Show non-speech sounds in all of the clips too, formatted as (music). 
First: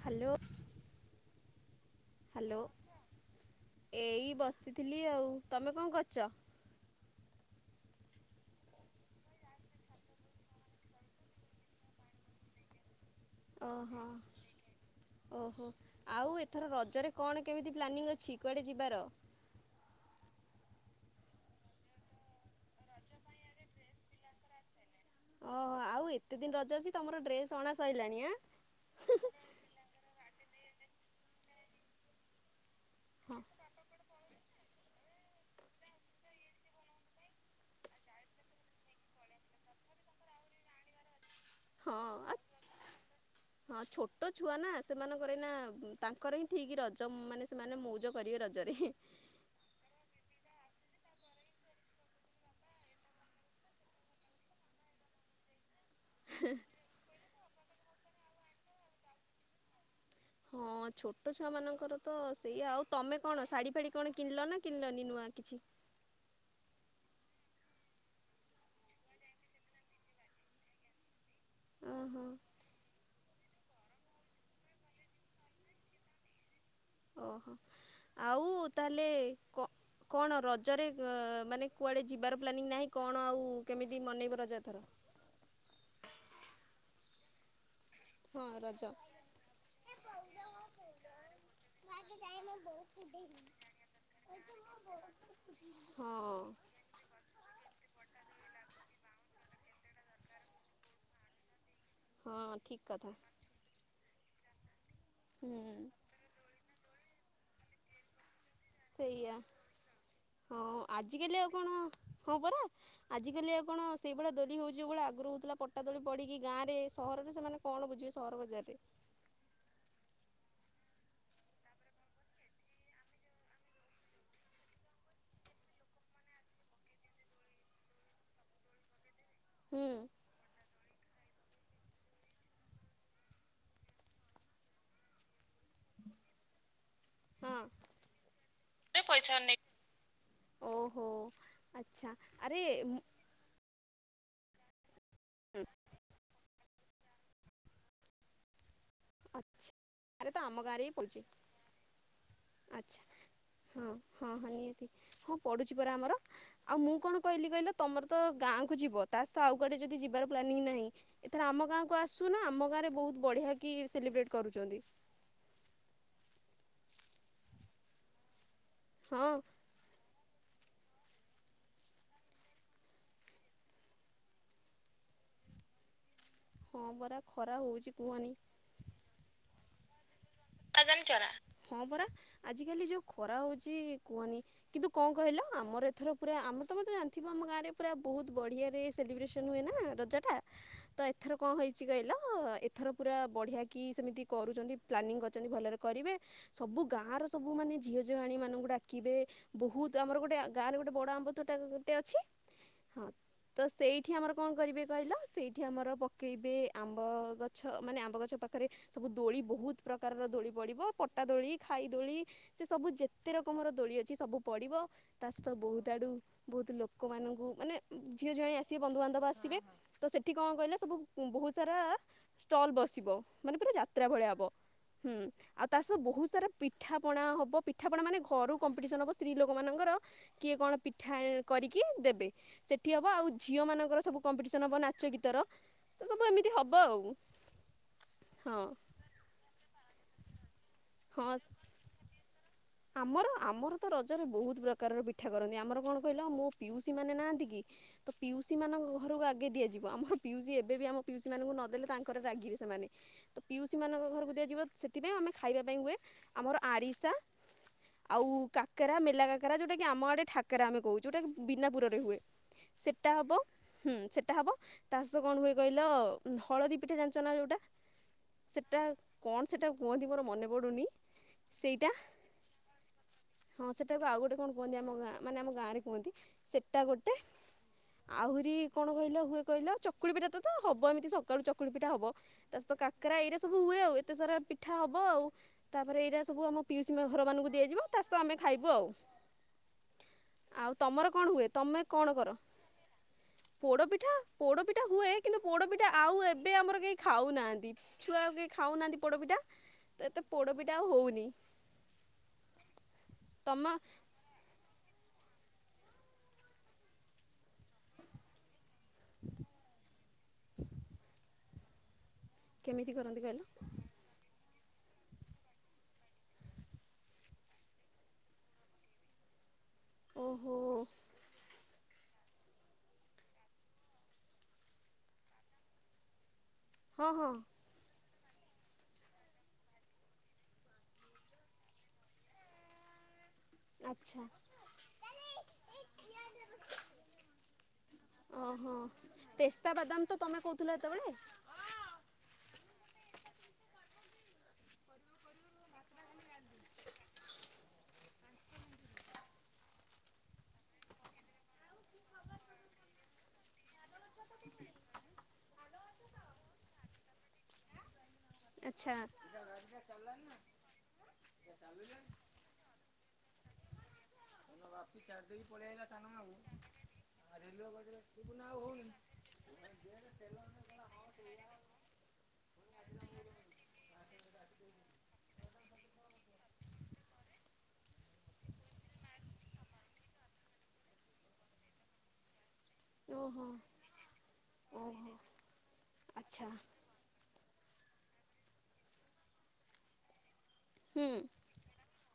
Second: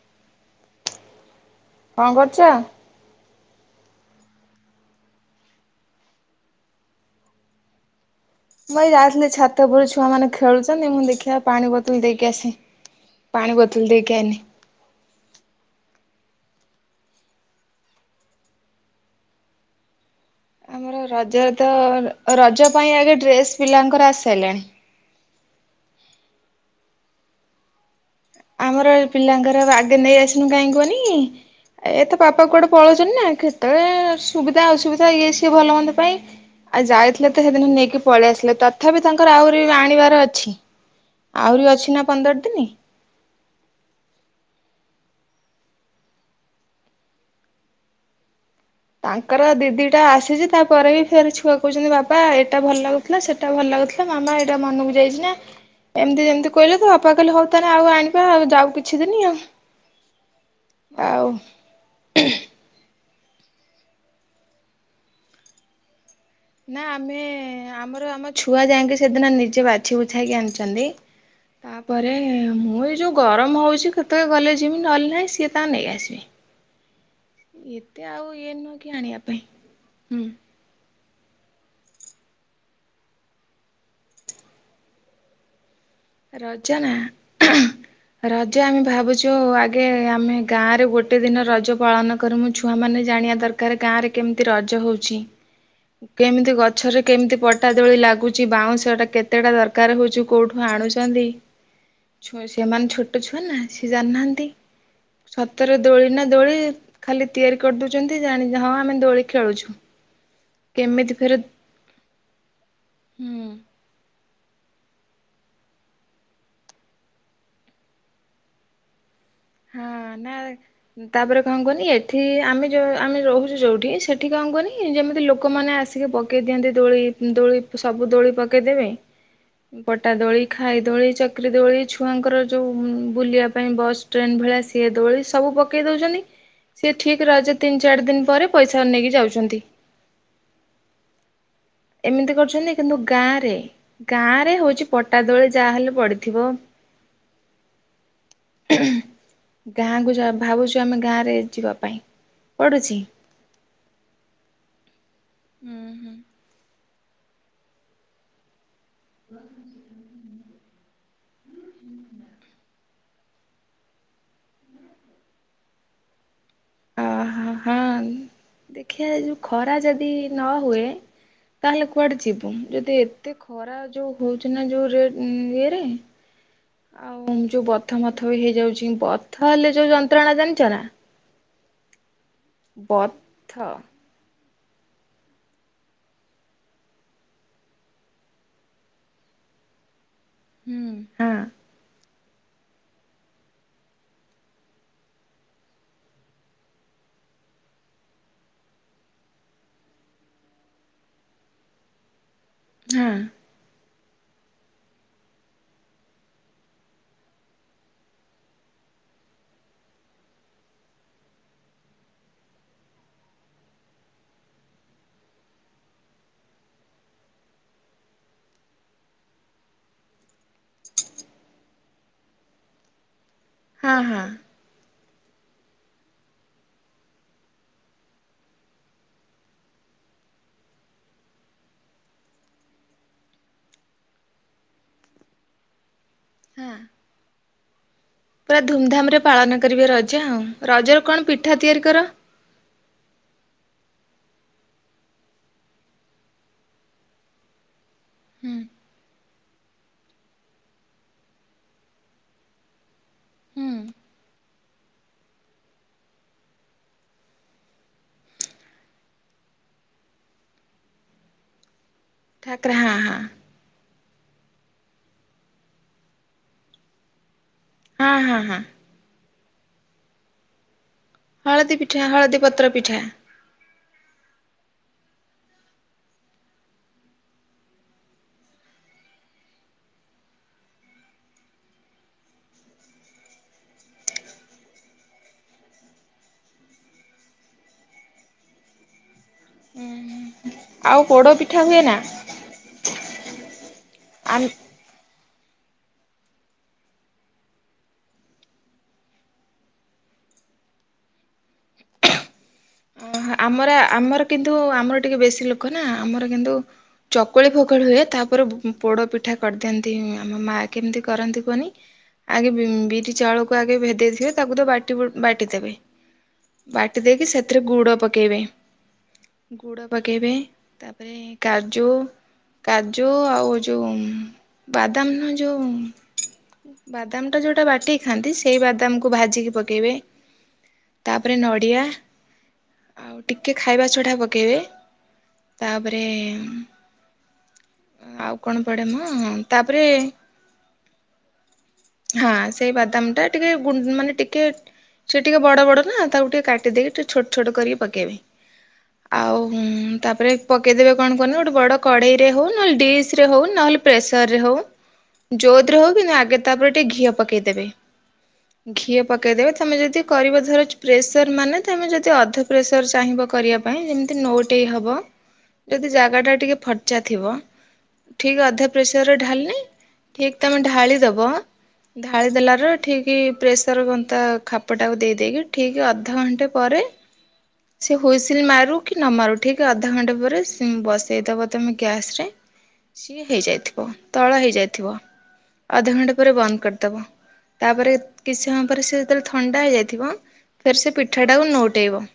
Hello. କଣ କରୁଛ? Hello. ଏଇ ବସିଥିଲି ଆଉ ତମେ କଣ କରୁଛ? ମୁଁ ଏଇ ଯାଇଥିଲି ଛାତ ଉପୁରକୁ ଛୁଆ ମାନେ ଖେଳୁଛନ୍ତି ମୁଁ ଦେଖିବା ପାଣି ବୋତଲ ଦେଇକି ଆସେ। ପାଣି ବତୋଲ ଓହୋ। ଦେଇକି ଆଇଲି। ଓହୋ ଆଉ ଏଥର ରଜରେ କଣ କେମିତି ପ୍ଲାନିଂ ଅଛି କୁଆଡେ ଯିବାର? ଆମର ରଜରେ ତ ରଜ ପାଇଁ ଆଗେ ଡ୍ରେସ ପିଲାଙ୍କର ଆସି ସାଇଲାଣି। ଓହୋ ଆଉ ଏତେ ଦିନ ରଜ ଅଛି ତମର ଡ୍ରେସ ଅଣା ସଇଲାଣି ଆଁ ଆମର ପିଲାଙ୍କର ଆଗେ ନେଇ ଆସିନୁ କାହିଁକି କୁହନି ଏତା ପାପା କୁଆଡେ ପଳଉଛନ୍ତି ନା ହଁ କେତେଳେ ସୁବିଧା ଅସୁବିଧା ଇଏ ସିଏ ଭଲ ମନ୍ଦ ପାଇଁ ଆଉ ଯାଇଥିଲେ ତ ସେଦିନ ନେଇକି ପଳେଇ ଆସିଲେ ତଥାପି ତାଙ୍କର ଆହୁରି ଆଣିବାର ଅଛି। ଆହୁରି ହଁ ଅଛି ନା ଆ ପନ୍ଦର ଦିନି। ହଁ ଛୋଟ ଛୁଆ ନା ସେମାନଙ୍କର ଏଇନା ତାଙ୍କର ହିଁ ଠିକ ରଜ ମାନେ ସେମାନେ ମଉଜ କରିବେ ରଜ ତାଙ୍କର ଦିଦି ଟା ଆସିଛି ତାପରେ ବି ଫେର୍ ଛୁଆ କହୁଛନ୍ତି ବାବା ଏଇଟା ଭଲ ଲାଗୁଥିଲା ସେଟା ଭଲ ଲାଗୁଥିଲା ମାମା ଏଇଟା ମନକୁ ଯାଇଛି ନା। ଏମିତି ଯେମିତିକହିଲେ ତ ବାପାଲେ ହଉ ତାହେ ଆଉ ଆଣିବା ଆଉ ଯାଉ କିଛି ଦିନି ଆଉ। ହଁ ଆଉ ଛୋଟ ଛୁଆ ମାନଙ୍କର ତ ସେଇଆ ଆଉ ତମେ କଣ ଶାଢୀ ଫାଢୀ କଣ କିଣିଲ ନା କିଣିଲନି ନୂଆ କିଛି ନା ଆମେ ଆମର ଆମ ଛୁଆ ଯାଇକି ସେଦିନ ନିଜେ ବାଛି ବୁଛାଇକି ଆଣିଛନ୍ତି। ତାପରେ ଓହୋ ମୁଁ ଏଇ ଯୋଉ ଗରମ ହଉଛି କେତେବେଳେ ଗଲେ ଯିମି ନହେଲେ ନାହିଁ ସିଏ ତାଙ୍କରନେଇ ଆସିବେ। ଓହୋ ଏତେ ଆଉ ଇଏ ନୁହଁ କି ତାହେଲେ ଆଣିବା ପାଇଁ କଣ ରଜରେ ମାନେ କୁଆଡେ ଯିବାର ପ୍ଲାନିଂ ନାହିଁ କଣ ଆଉ କେମିତି ମନେଇବ ରଜ ଏଥର। ରାଜ ନା ରଜ ଆମେ ଭାବୁଛୁ ଆଗେ ଆମେ ଗାଁରେ ଗୋଟେ ଦିନ ରଜ ପାଳନ କରିମୁ ଛୁଆ ମାନେ ଜାଣିବା ଦରକାର ଗାଁ ରେ କେମିତି ରଜ ହଉଛି ହଁ କେମିତି ଗଛରେ କେମିତି ପଟା ଦୋଳି ଲାଗୁଛି ବାଉଁଶ ଟା କେତେଟା ଦରକାର ହଉଚ କୋଉଠୁ ଆଣୁଛ ଚନ୍ତିି। ହଁ ଠିକ୍ ସେମାନେ କଥା ଛୋଟ ଛୁଆ ନା ସେ ଜାଣିନାହାନ୍ତି। ନ୍ତି। ହୁଁ ସତରେ ଦୋଳି ନା ଦୋଳି ଖାଲି ତିଆରି କରିଦୋଉଚନ୍ତି ଜାଣି ହଁ ଆମେ ଦୋଳି ସେଇଆ ଖେଳୁଛୁ। ହଁ କେମିତି ଫେରେ ଆଜିକାଲି ଆଉ କଣ ହଁ ପରା ଆଜିକାଲି ହୁଁ ଆଉ କଣ ସେଇଭଳିଆ ଦୋଳି ହୋଉଚି ଯୋଉ ଭଳିଆ ଆଗୁରୁ ହୋଉଥୁଲା ପଟା ଦୋଳି ପଡିକି ଗାଁରେ ସହରରେ ସେମାନେ କଣ ବୁଝିବେ ସହର ବଜାରରେ। ହଁ ନାଁ ତାପରେ କଁ କୁହନି ଏଠି ଆମେ ଯୋଉ ଆମେ ରହୁଚୁ ଯୋଉଠି ସେଠି କଁ କୁହନି ଯେମିତି ଲୋକମାନେ ଆସିକି ପକେଇ ଦିଅନ୍ତି ଦୋଳି ଉଁ ଦୋଳି ସବୁ ଦୋଳି ପକେଇଦେବେ ହୁଁ ପଟା ଦୋଳି ଖା ଖାଇ ଦୋଳି ଚକ୍ରୀ ଦୋଳି ଛୁଆଙ୍କର ଯୋଉ ବୁଲିବା ପାଇଁ ବସ୍ ଟ୍ରେନ ଭଳିଆ ସିଏ ଦୋଳି ସବୁ ପକେଇ ଦୋଉଚନ୍ତି ସିଏ ଠିକ ରଜ ହଁ ତିନି ଚାରି ଦିନ ପରେ ପଇସା ନେଇକି ଯାଉଛନ୍ତି। ଓହୋ। ଆଚ୍ଛା ଏମିତି ଆରେ କରୁଛନ୍ତି କିନ୍ତୁ ମୁଁ- ଗାଁରେ ଗାଁରେ ହୋଉଚି ପଟା ଦୋଳି ଯାହା ହେଲେ ପଡ଼ିଥିବ। ଆଚ୍ଛା ଗାଁକୁ ଯା ଆରେ ତ ଆମ ଭାବୁଚୁ ହିଁ ଆମେ ପଡ଼ୁଛି ଗାଁରେ ଯିବା ପାଇଁ। ପଡ଼ୁଛି ଆଚ୍ଛା ହଁ ହଁ ହଁ ନିହାତି। ପଡ଼ୁଚି ହୁଁ ପରା ହୁଁ ଆମର ଆଉ ମୁଁ କଣ କହିଲି କହିଲ ତମର ତ ଗାଁ ଯିବ ତା ସହିତ ଆଉ କୁଆଡ଼େ ଯଦି ଯିବାର ପ୍ଲାନିଂ ନାହିଁ ଏଥର ଆମ ଗାଁକୁ ଆସୁନ ଆମ ଗାଁରେ ବୋହୁତ ବଢ଼ିଆକି ସେଲିବ୍ରେଟ କରୁଚନ୍ତି। ଅ ହ ହଁ। ଦେଖିଆ ଏ ହଁ ଯୋଉ ଖରା ଯଦି ନ ହୁଏ ତାହେଲେ କୁଆଡ଼େ ଯିବୁ ଯଦି ଏତେ ଖରା ଯୋଉ ହୋଉଚି ନାଁ ଯୋଉ ରେ ଉଁ ଇଏରେ ହଁ ପରା ଆଉ ଖରା ଯୋଉ ହେଉଛି ବଥ କୁହନି ମଥ ବି ହେଇଯାଉଚି ବଥା ହେଲେ ଯୋଉ ଜ ତ୍ରଣା ଜାଣିଚ ନାଁ? ହଁ ପରା ଆଜିକାଲି ଯୋଉ ଖରା ହୋଉଚି କୁହନି କିନ୍ତୁ କଁ କହିଲ ଆମର ଏଥର ପୁରା ଆମ ତମେ ତ ଜାଣିଥିବ ଆମ ଗାଁରେ ପୁରା ବୋହୁତ ବଢିଆରେ ସେଲିବ୍ରେସନ ହୁଏ ନାଁ ରଜ ଟା ହୁଁ ତ ହଁ ଏଥର କଣ ହେଇଚି କହିଲ ଅ ଏଥର ପୁରା ବଢ଼ିଆ କି ସେମିତି କରୁଚନ୍ତି ପ୍ଲାନିଂ କ ଚନ୍ତି ଭଲରେ କରିବେ ସବୁ ଗାଁର ସବୁ ମାନେ ଝିଅ ଝିଆଣୀମାନଙ୍କୁ ଡାକିବେ ବୋହୁତ ଆମର ଗୋଟେ ଗାଁରେ ଗୋଟେ ବଡ଼ ଆମ୍ବ ତୋଟା ଗୋଟେ ଅଛି ହଁ ତ ସେଇ ଏଠି ଆମର କଣ କରିବେ କହିଲ ସେଇଠି ଆମର ପକେଇବେ ଆମ୍ବ ଗଛ ମାନେ ଆମ୍ବ ଗଛ ପାଖରେ ସବୁ ଦୋଳି ବୋହୁତ ପ୍ର ପ୍ରକାରର ଦୋଳି ପଡ଼ିବ ପଟା ଦୋଳି ଖାଇ ଦୋଳି ସେ ସବୁ ଯେତେ ରକମର ଦୋଳି ଅଛି ସବୁ ପଡ଼ିବ ତା ସହିତ ବୋହୁତ ଆଡ଼ୁ ବୋହୁତ ଲୋକମାନଙ୍କୁ ମାନେ ଝିଅ ଝିଆଣୀ ଆସିବେ ବନ୍ଧୁବାନ୍ଧବ ଆସିବେ ତ ସେଠି କଣ କହିଲ ସବୁ ବୋହୁତ ସାରା ଷ୍ଟଲ ବସିବ। ମାନେ ପୁରା ହଁ ଯାତ୍ରା ହଁ ଭଳିଆ ହବ। ହୁଁ ଆଉ ତା ସହିତ ବୋହୁତ ସାରା ପିଠାପଣା ହବ। ପିଠାପଣା ମାନେ ଘରୁ କମ୍ପିଟିସନ ହବ ସ୍ତ୍ରୀ ଲୋକମାନଙ୍କର କିଏ କଣ ପିଠା କରିକି ଦେବେ ସେଠି ହବ ଆଉ ଝିଅମାନଙ୍କର ସବୁ କମ୍ପିଟିସନ ହବ ନାଚ ଗୀତର। ତ ସବୁ ଏମିତି ହଁ ହବ ଆଉ ପୁରା ହଁ ଧୁମଧାମ ରେ ପାଳନ କରିବି ରଜ ଯା ହଉ। ରଜର କଣ ହଁ ପିଠା ତିଆରି କର? ଆମର ଆମର ତ ରଜରେ ବହୁତ ପ୍ରକାରର ପିଠା କରନ୍ତି ଆମର କଣ କହିଲ ମୋ ପିଉସୀ ମାନେ ନାହାନ୍ତି କି ହୁଁ ପିଉସୀ ମାନଙ୍କ ଘରକୁ ଆଗେ ଦିଆ ଯି ଆମର ପିଉସି ଏବେ ବି ଆମ ପିଉସି ମାନଙ୍କୁ ନ ଦେଲେ ତାଙ୍କରେ ରାଗିବେ ସେମାନେ। ତ ହୁଁ ପିଉସୀ ମାନଙ୍କ ଘରକୁ ଦିଆଯିବ ସେଥିପାଇଁ ସେଥିପାଇଁ ଆମେ ଖାଇବା ପାଇଁ ହୁଏ ଆମର ଆରିସା ଆଉ କାକରା ମେଲା କାକରା ଯୋଉଟା କି ଆମ ଆଡେ ଠାକେରା ଆମେ କହୁ ଯୋଉଟ ବିନା ପୁର ହୁଏ ଠାକରା ହଁ ସେଟା ହଁ ହବ ସେଇଟା ହବ ତା ସହିତ କଣ ହୁଏ କହିଲ ହଳଦୀ ପିଠା ଜାଣିଚନା ଯୋଉଟା ହଁ ହଁ ହଁ। କଣ ସେଇଟା କୁହନ୍ତି ମୋର ମନେ ପଡୁନି ହଳଦୀ ପିଠା ହଳଦୀ ପତ୍ର ପିଠା ହଁ ସେଟାକୁ ଆଉ ଗୋଟେ କଣ କୁହନ୍ତି ଆମ ଗାଁ ମାନେ ଆମ ଗାଁରେ କୁହନ୍ତି ସେଟା ଗୋଟେ ଆହୁରି କଣ କହିଲ ହୁଏ କହିଲ ଚକୁଳି ପିଠା ତ ତ ହବ ଏମିତି ସକାଳୁ ଚକୁଳି ପିଠା ହବ ତା ସହିତ କାକରା ଏଇରା ସବୁ ହୁଏ ଆଉ ଏତେ ସାରା ପିଠା ହବ ଆଉ ତାପରେ ଏଇରା ସବୁ ଆମ ପିଉସୀ ହୁଏ ଘର ମାନଙ୍କୁ ଦିଆଯିବ ତା ସହିତ ଆମେ ଖାଇବୁ ଆଉ। ଆଉ ତମର କଣ ପୋଡ ହୁଏ ପିଠା ତମେ ନା କଣ କର ପୋଡ ପିଠା ଆମ ପୋଡ ପିଠା ହୁଏ। କିନ୍ତୁ ପୋଡପିଠା ଆଉ ଏବେ ଆମର କେହି ଖାଉନାହାନ୍ତି ଛୁଆ ଆଉ କେହି ଖାଉନାହାନ୍ତି ପୋଡପିଠା ତ ଏତେ ପୋଡପିଠା ଆଉ ହଉନି। ତମ ଆମର ଆମର କିନ୍ତୁ ଆମର ଟିକେ ବେଶି ଲୋକ ନା ଆମର କିନ୍ତୁ ଚକୁଳି ଫକୁଳି ହୁଏ ତାପରେ ପୋଡ଼ ପିଠା କରିଦିଅନ୍ତି ଆମ ମାଆ କେମିତି କରନ୍ତି କୁହନି ଆଗେ ବି ବି କେମିତି ବିରି କରନ୍ତି କହିଲ? ଚାଉଳକୁ ଆଗେ ଭେଦେଇଥିବେ ତାକୁ ତ ବାଟି ହେଟି ବା ବାଟି ଦେବେ ବାଟି ଦେଇକି ସେଥିରେ ଗୁଡ ପକେଇବେ ଗୁଡ ପକେଇବେ ଓହୋ ତାପରେ କାଜୁ କାଜୁ ଆଉ ଯୋଉ ଉଁ ବାଦାମ ନୁହେ ଯୋଉ ହଁ ବାଦାମ ହଁ ଟା ଯୋଉଟା ବାଟି ଥାନ୍ତି ସେଇ ବାଦାମକୁ ଭାଜିକି ପକେଇବେ ତାପରେ ନଡ଼ିଆ ଆଉ ଟିକେ ଖାଇବା ସୋଢା ଆଚ୍ଛା ପକେଇବେ ତାପରେ ଆଉ କଣ ଓହୋ ପଡେ ମ ପେସ୍ତା ତାପରେ ବାଦାମ ତ ତମେ କହୁଥିଲ ହେତେବେଳେ ହଁ ସେଇ ଦାମ ଟା ଟିକେ ଗୁ ମାନେ ଟିକେ ସେ ଟିକେ ବଡ ବଡ ନା ତାକୁ ଟିକେ କାଟିଦେଇକି ଟିକେ ଛୋଟ ଛୋଟ କରି ତା ପକେଇବେ ଆଉ ତାପରେ ପକେଇଦବେ କଣ କୁହନି ଗୋଟେ ବଡ କଢ଼େଇରେ ହଉ ନହେଲେ ଡିସ ରେ ହଉ ନହେଲେ ପ୍ରେସରରେ ହଉ ଜୋଉଥିରେ ହଉ କିନ୍ତୁ ଆଗେ ତାପରେ ଟିକେ ଘିଅ ପକେଇଦେବେ। ଆଚ୍ଛା ଘିଅ ପକେଇଦେବେ ତମେ ଯଦି କରିବ ଧର ପ୍ରେସର ମାନେ ତମେ ଯଦି ଅଧ ଚାହିଁବ କରିବା ପାଇଁ ଯେମି ଯେନ୍ତି ନଉଟେଇ ହବ ଯଦି ଜାଗାଟା ଟିକେ ଫର୍ଚା ଥିବ ଠିକ ଅଧା ପ୍ରେସର ଢାଲିିଲେ ଠିକ ତମେ ଢାଳିଦବ ଢାଳି ଦେଲାର ଠିକ ପ୍ରେସର କନ୍ତା ଖାପଟାକୁ ଦେଇ ଦେଇେଇକି ଠିକ୍ ଅଧଘ ପରେ ସେ ହୁଇସିଲ ମାରୁ କି ନ ମାରୁ ଠିକ ଅଧା ଘଣ୍ଟା ପରେ ବସେଇଦବ ତମେ ଗ୍ୟାସ ରେ ସିଏ ଓହୋ ହେଇଯାଇଥିବ ତଳ ହେଇଯାଇଥିବ ଓହୋ ଅଧଘଣ୍ଟା ପରେ ଆଚ୍ଛା ବନ୍ଦ କରିଦବ। ତାପରେ କିଛି ସମୟ ପରେ ସେ ଯେତେବେଳେ ଥଣ୍ଡା ହେଇଯାଇଥିବ ଫେର୍ ସେ ହୁଁ ପିଠାଟାକୁ ନଉଟେଇବ।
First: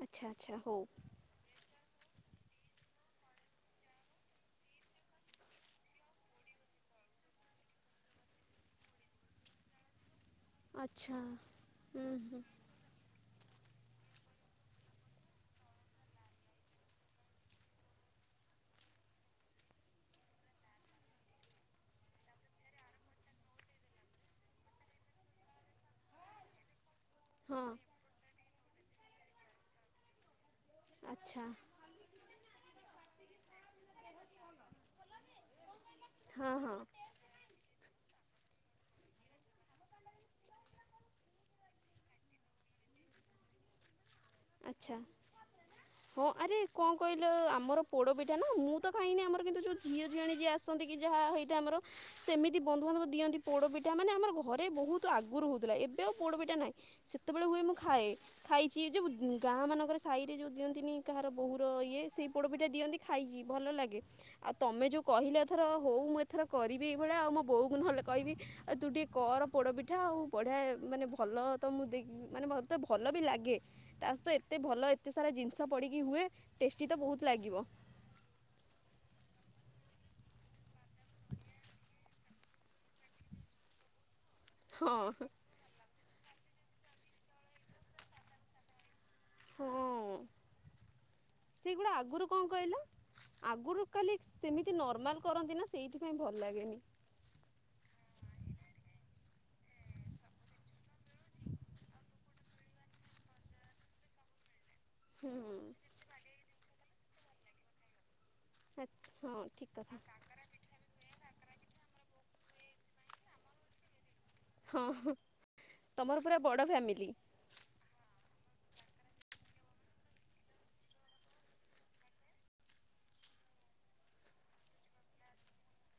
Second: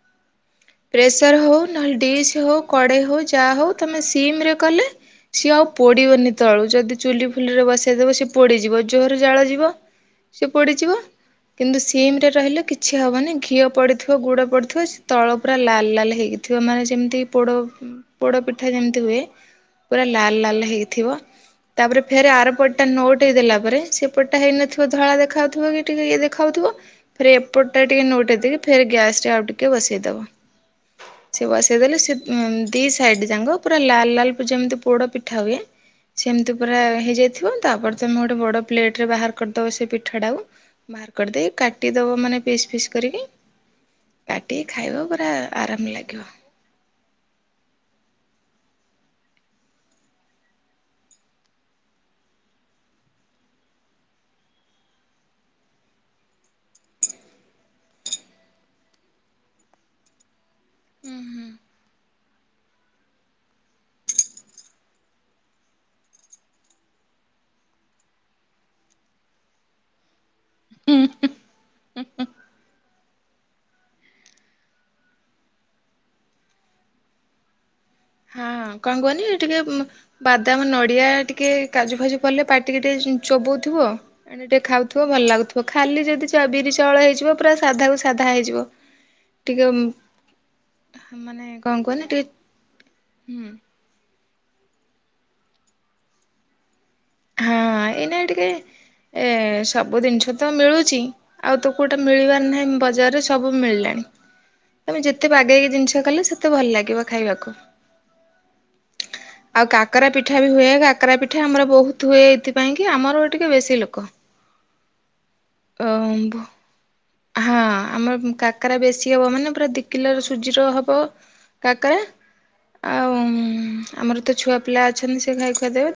ଆଚ୍ଛା ଆଚ୍ଛା ହଉ। ପ୍ରେସର୍ ହଉ ନହେଲେ ଡିସି ହଉ କଡେଇ ହଉ ଯାହା ହଉ ତମେ ସିମ ରେ କଲେ ସିଏ ଆଉ ପୋଡିବନି ତଳୁ ଯଦି ଚୁଲି ଫୁଲିରେ ବସେଇଦବ ସି ପୋଡିଯିବ ଜୋରେ ଜାଳ ଯିବ। ସିଏ ପୋଡିଯିବ ଆଚ୍ଛା କିନ୍ତୁ ହୁଁ ସିମ ରେ ହୁଁ ରହିଲେ କିଛି ହବନି। ଘିଅ ପଡି ଗୁଡ ପଡି ଥିବ ସେ ତଳ ପୁରା ଲାଲ ଲାଲ ହେଇକି ଥିବା ମାନେ ଯେମିତି ପୋଡ ପୋଡ ପିଠା ଯେମିତି ହୁଏ ପୁରା ଲାଲ ଲାଲ ହେଇକି ଥିବ ତାପରେ ଫେରେ ଆର ପରଟା ନୋଉଟେଇ ଦେଲା ପରେ ସେ ପଟଟା ହେଇନଥିବା ଧଳା ଦେଖାଯାଉଥିବ କି ଟିକେ ଇଏ ଦେଖାଯାଉଥିବ। ପରେ ହଁ ଏପଟ ଟା ଟିକେ ନଉଟେଇ ଦେଇକି ଫେର ଗ୍ୟାସରେ ଆଉ ଟିକେ ବସେଇଦବ। ଆଚ୍ଛା ସେ ବସେଇ ଦେଲେ ସେ ଉଁ ଦି ସାଇଡ ଯାଙ୍କ ପୁରା ଲାଲ ଲାଲ ପୁରା ଯେମିତି ପୋଡ ପିଠା ହୁଏ ହଁ ସେମତି ହଁ ପୁରା ହେଇଯାଇଥିବ ତାପରେ ତମେ ଗୋଟେ ବଡ ପ୍ଲେଟ ରେ ବାହାର କରିଦବ ସେ ପିଠା ଟାକୁ ବାହାର କରିଦେଇ କାଟିଦବ ମାନେ ପିସ୍ ପିସ୍ କରିକି। କାଟିି କି ଆଚ୍ଛା ଖାଇବ ପୁରା ଆରାମ ହଁ ଲାଗିବ। ଆରେ କଣ କହିଲ ଆମର ପୋଡ଼ପିଠା ନା ମୁଁ ତ ଖାଇନି ଆମର କିନ୍ତୁ ଯେଉଁ ଝିଅ ଝିଆଣ ଯିଏ ଆସନ୍ତି କି ଯାହା ହେଇଥାଏ ଆମର ସେମିତି ବନ୍ଧୁବାନ୍ଧବ ଦିଅନ୍ତି ପୋଡ଼ପିଠା ମାନେ ଆମର ଘରେ ବହୁତ ଆଗରୁ ହେଉଥିଲା ଏବେ ଆଉ ପୋଡ଼ପିଠା ନାହିଁ ସେତେବେଳେ ହୁଏ ମୁଁ ଖାଏ ଖାଇଛି ଯୋଉ ଗାଁ ମାନଙ୍କରେ ସାଇ ରେ ଯୋଉ ଦିଅନ୍ତି। ତିନି କାହାର ବୋହୁର ଇଏ ସେଇ ପୋଡ଼ପିଠା ଦିଅନ୍ତି ଖାଇଛି ଭଲ ଲାଗେ ଆଉ ତମେ ଯୋଉ କହିଲେ ଏଥର ହଉ ମୁଁ ଏଥର କରିବି ଏଇଭଳିଆ ଆଉ ମୋ ବୋଉକୁ ନହେଲେ କହିବି ତୁ ଟିକେ କର ପୋଡ଼ପିଠା ଆଉ। ବଢ଼ାଏ ମାନେ ଭଲ ତ ମୁଁ ଦେଇି ମାନେ ମୋତେ ଭଲ ଭଲ ବି ଲାଗେ। ତାସହିତ ଏତେ ଭଲ ଏତେ ସାରା ଜିନିଷ ପଡିକି ହୁଏ ଟେଷ୍ଟି ତ ବହୁତ ଲାଗିବ। ହଁ କଣ କୁହନି ଟିକେ ବାଦାମ ନଡିଆ ଟିକେ କାଜୁ ଫାଜୁ ପଡିଲେ ପାଟିକି ଟିକେ ଚୋବଉଥିବ। ଏମିତି ଟିକେ ଖାଉଥିବ ହଁ ଭଲ ଲାଗୁଥିବ ଖାଲି ଯଦି ବିରି ଚାଉଳ ହେଇଯିବ ପୁରା ସାଧା କୁ ସାଧା ହେଇଯିବ। ଟିକେ ହଁ ମାନେ କଣ ସେଗୁଡ଼ା କୁହନ ଆଗରୁ ଟିକେ କଣ କହିଲ ହୁଁ ଆଗରୁ କ ସେମିତି ନର୍ମାଲ କରନ୍ତି ନା ସେଇଥିପାଇଁ ଭଲ ଲାଗେନି। ହଁ ଏଇ ନାଇ ଟିକେ ଏ ସବୁ ଜିନିଷ ତ ମିଳୁଚି ଆଉ ତୁ କୋଉଟା ମିଳିବାର ନାହିଁ ବଜାରରେ ସବୁ ମିଳିଲାଣି। ତମେ ଯେତେ ହୁଁ ବାଗେଇକି ଜିନିଷ କଲେ ସେତେ ଭଲ ଲାଗିବ। ଖାଇବାକୁ। ଆଚ୍ଛା ହଁ ଆଉ ଠିକ୍ କାକରା କଥା ପିଠା ବି ହୁଏ କାକରା ପିଠା ଏଠି ଆମର ବହୁ ହୁଏ ଏଇଥିପାଇଁ କି ଆମର ଟିକେ ବେଶି ଲୋକ। ହଁ ହଁ ଅ ତୋମର ପୁରା ବଡ ଫ୍ୟାମିଲି। ହଁ ଆମର କାକରା ବେଶୀ ହବ ମାନେ ପୁରା ଦି କିଲୋର ସୁଜିର ହବ କାକରା ଆଉ ଉଁ ଆମର ତ ଛୁଆ ପିଲା ଅଛନ୍ତି ସେ ଖାଇ ଖୁଆ ଦେବେ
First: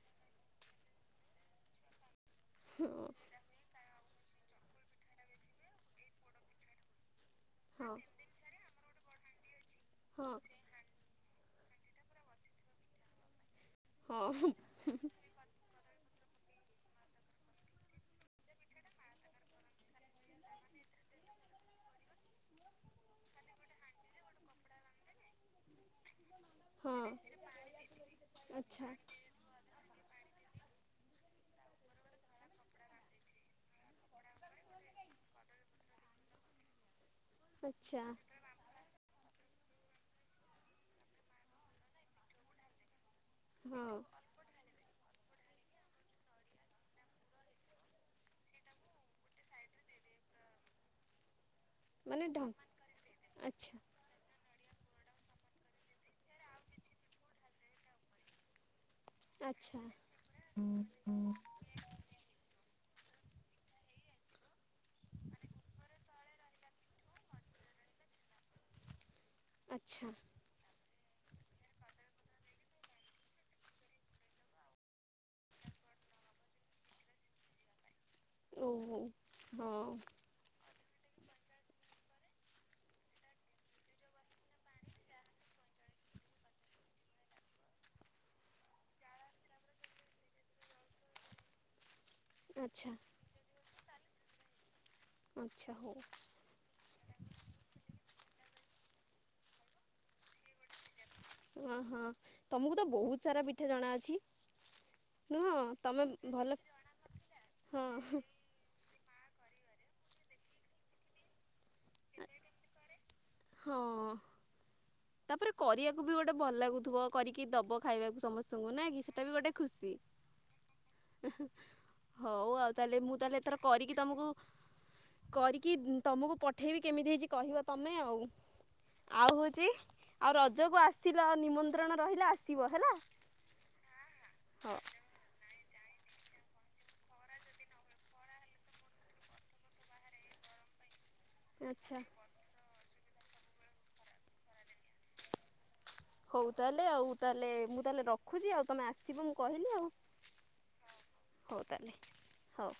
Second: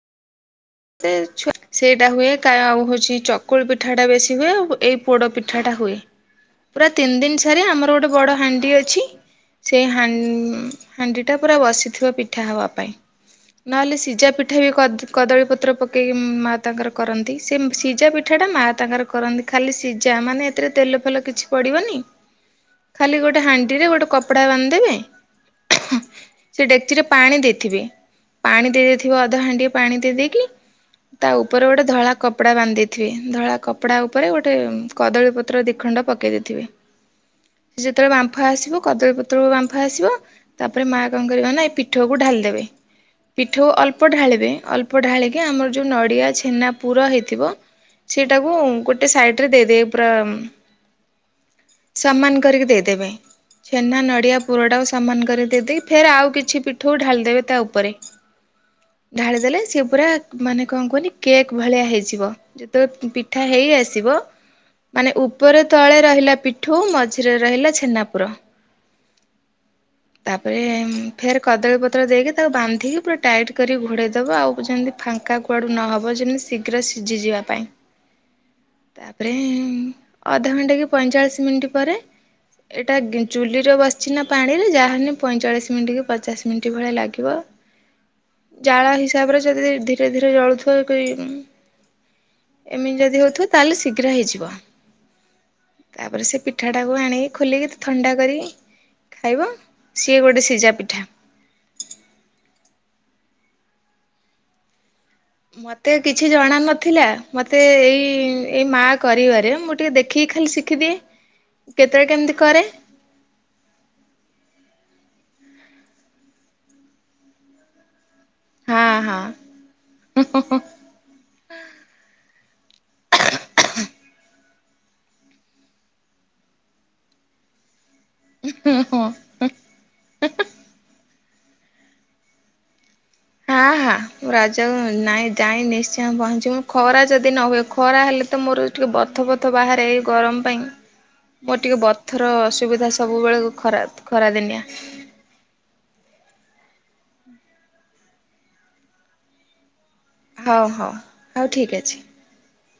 ଯେ ଛୁଆ ସେଇଟା ହୁଏ କାୟ ଆଉ ହଁ ହଉଛି ଚକୁଳି ପିଠା ସେଟା ବେଶୀ ହୁଏ ଆଉ ଏଇ ପୋଡ ପିଠାଟା ହୁଏ ପୁରା ତିନି ଦିନ ଠାରେ ଆମର ହଁ ଗୋଟେ ବଡ ହାଣ୍ଡି ଅ ଛି ସେ ହାନ ହଁ ହାଣ୍ଡିଟା ପୁରା ବସିଥିବ ପିଠା ହବା ପାଇଁ। ନହେଲେ ସିଝା ହଁ ପିଠା ବି କଦ୍ କଦଳୀ ପତ୍ ପକେଇକି ମା ତାଙ୍କର କରନ୍ତି, ସେ ସିଜା ପିଠା ଟା ମା ତାଙ୍କର କରନ୍ତି, ଖାଲି ସିଜା ମାନେ ଏଥିରେ ତେଲ ଫେଲ କିଛି ପଡିବନି ଖାଲି ଗୋଟେ ହାଣ୍ଡିରେ ଗୋଟେ କପଡା ବାନ୍ଧଦେବେ ସେ ଡେକ୍ଚି ରେ ହଁ ପାଣି ଦେଇଥିବେ, ପାଣି ଦେଇ ଆଚ୍ଛା ଦେଇଥିବ ଅଧା ହାଣ୍ଡିଏ ପାଣି ଦେଇ ଦେଇକି ତା ଉପରେ ଗୋଟେ ଧଳା କପଡ଼ା ବାନ୍ଧିଦେଇଥିବେ ଧଳା କପଡ଼ା ଉପରେ ଗୋଟେ ଉଁ କଦଳୀପତ୍ର ଦିଖଣ୍ଡ ପକେଇ ଦେଇଥିବେ। ସେ ଆଚ୍ଛା ଯେତେବେଳେ ବାମ୍ଫ ଆସିବ କଦଳୀପତ ତ୍ରୁ ବାମ୍ଫ ଆସିବ, ତାପରେ ମା କଣ କରବ ନା ଏ ପିଠୋଉ କୁ ଢାଳି ଦେବେ, ପିଠୋଉ ହଁ ଅଳ୍ପ ଢାଳିବେ ଅଳ୍ପ ଢାଳି ଏ ଆମର ଯୋଉ ନଡିଆ ଛେନା ପୁର ହେଇଥିବ ସେଇଟାକୁ ଉଁ, ଗୋଟେ ସାଇଡ ରେ ଦେଇଦେବେ ପୁରା ଉଁ ମାନେ ସମାନ ଢ କରିକି ଦେଇଦେବେ ଆଚ୍ଛା ଛେନା ନଡ଼ିଆ ପୁରଟାକୁ ସ ସମାନ କରି ଦେଇଦେଇକି ଫେର ଆଉ କିଛି ପିଠୋଉ ଢାଳିଦେବେ ତା ଉପରେ। ଢାଳି ଦେଲେ ଆଚ୍ଛା ସିଏ ପୁରା ନାଇଁ କଣ କୁହନି କେକ୍ ଭଳିଆ ହେଇଯିବ, ଯେତେବେଳେ ପି- ପିଠା ହେଇ ଆସିବ ମାନେ ଉପରେ ତଳେ ରହିଲା ପିଠୋଉ ମଝିରେ ରହିଲା ଛେନାପୁର। ଆଚ୍ଛା ତାପରେ ଉଁ ଫେର୍ କଦଳୀ ପତ୍ର ଦେଇକି ତାକୁ ବାନ୍ଧିକି ପୁରା ଟାଇଟ୍ କରି ଘୋଡ଼େଇଦବ ଆଉ ଯେମିତି ଫାଙ୍କା କୁଆଡ଼ୁ ନହବ ଯେମିତି ଶୀଘ୍ର ସିଝି ଯିବା ପାଇଁ। ଓହୋ ତାପରେ ଉଁ, ହଁ ଅଧଘଣ୍ଟା କି ପଇଁଚାଳିଶ ମିନିଟ୍ ପରେ ଏଟା ଗି-ଚୁଲିରେ ବସିଛି ନା ପାଣିରେ ଯାହାହେନେ ପଇଁଚାଳିଶ ମିନିଟ୍ କି ପଚାଶ ମିନିଟ୍ ଭଳିଆ ଲାଗିବ ଜାଳ ହିସାବରେ ଯଦି ଧି ଧୀରେ ଧୀରେ ଜଳୁଥିବ କଇ ଉଁ ଆଚ୍ଛା ଏମିତି ଯଦି ହଉଥିବ ତାହେଲେ ଶୀଘ୍ର ହେଇଯିବ। ଆଚ୍ଛା ହଉ ତାପରେ ସେ ପିଠା ଟାକୁ ଆଣିକି ଖୋଲିକି ଥଣ୍ଡା କରିକି ଖାଇବ ସିଏ ଗୋଟେ ସିଜା ପିଠା। ହଁ, ହଁ ତୋମକୁ ତ ବହୁତ ସାରା ପିଠା ଜଣା ଅଛି। ମୋତେ କିଛି ଜଣା ନଥିଲା ମୋତେ ଏଇ ହଁ ଏଇ ମା କରିବାରେ ମୁଁ ଟିକେ ଦେଖିକି ଖାଲି ଶିଖିଦିଏ, କେତେବେଳେ କେମତି କରେ। ହଁ ତାପରେ କରିବାକୁ ବି ଗୋଟେ ଭଲ ଲାଗୁଥୁବ କରିକି ଦବ ଖାଇବା ସମସ୍ତଙ୍କୁ ହଁ ନା କି ହଁ। ସେଟା ବି ଗୋଟେ ଖୁସି ହଉ ଆଉ। ତାହେଲେ ମୁଁ ତାହେଲେ ଏଥର କରିକି ତୋମକୁ କରିକି ତୋମକୁ ପଠେଇବି, କେମିତି ହେଇଚି, କହିବ ତୋମେ ଆଉ। ଆଉ ହଉଚି ଆଉ ରଜକୁ ଆସିି (unintelligible) ନିମନ୍ତ୍ରଣ ରହିଲେ ଆସିବ ହେଲା। ହଁ, ହଁ, ମୁଁ ହଉ ରଜକୁ ନାଇଁ ଯାଇ ନିଶ୍ଚି ତ ପହଞ୍ଚିବ ଖରା ଯଦି ନ ହୁଏ, ଖରା ହେଲେ ତ ମୋର ଏ ଟିକେ ବଥ ଫଥ ବାହାରେ ଏଇ ଗରମ ପାଇଁ। ମୋର ଟିକେ ଆଚ୍ଛା ବଥର ଅସୁବିଧା ସ ସବୁବେଳକୁ ଖରା ଖରାଦିନିଆ। ହଉ ତାହେଲେ ଆଉ ତାହେଲେ ମୁଁ ତାହେଲେ ରଖୁଚି, ଆଉ ତୋମେ ଆସିବ ମୁଁ କହିଲି ଆଉ। ହଉ ହଉ ହଉ ଠିକ୍ ଅଛି। ହଉ।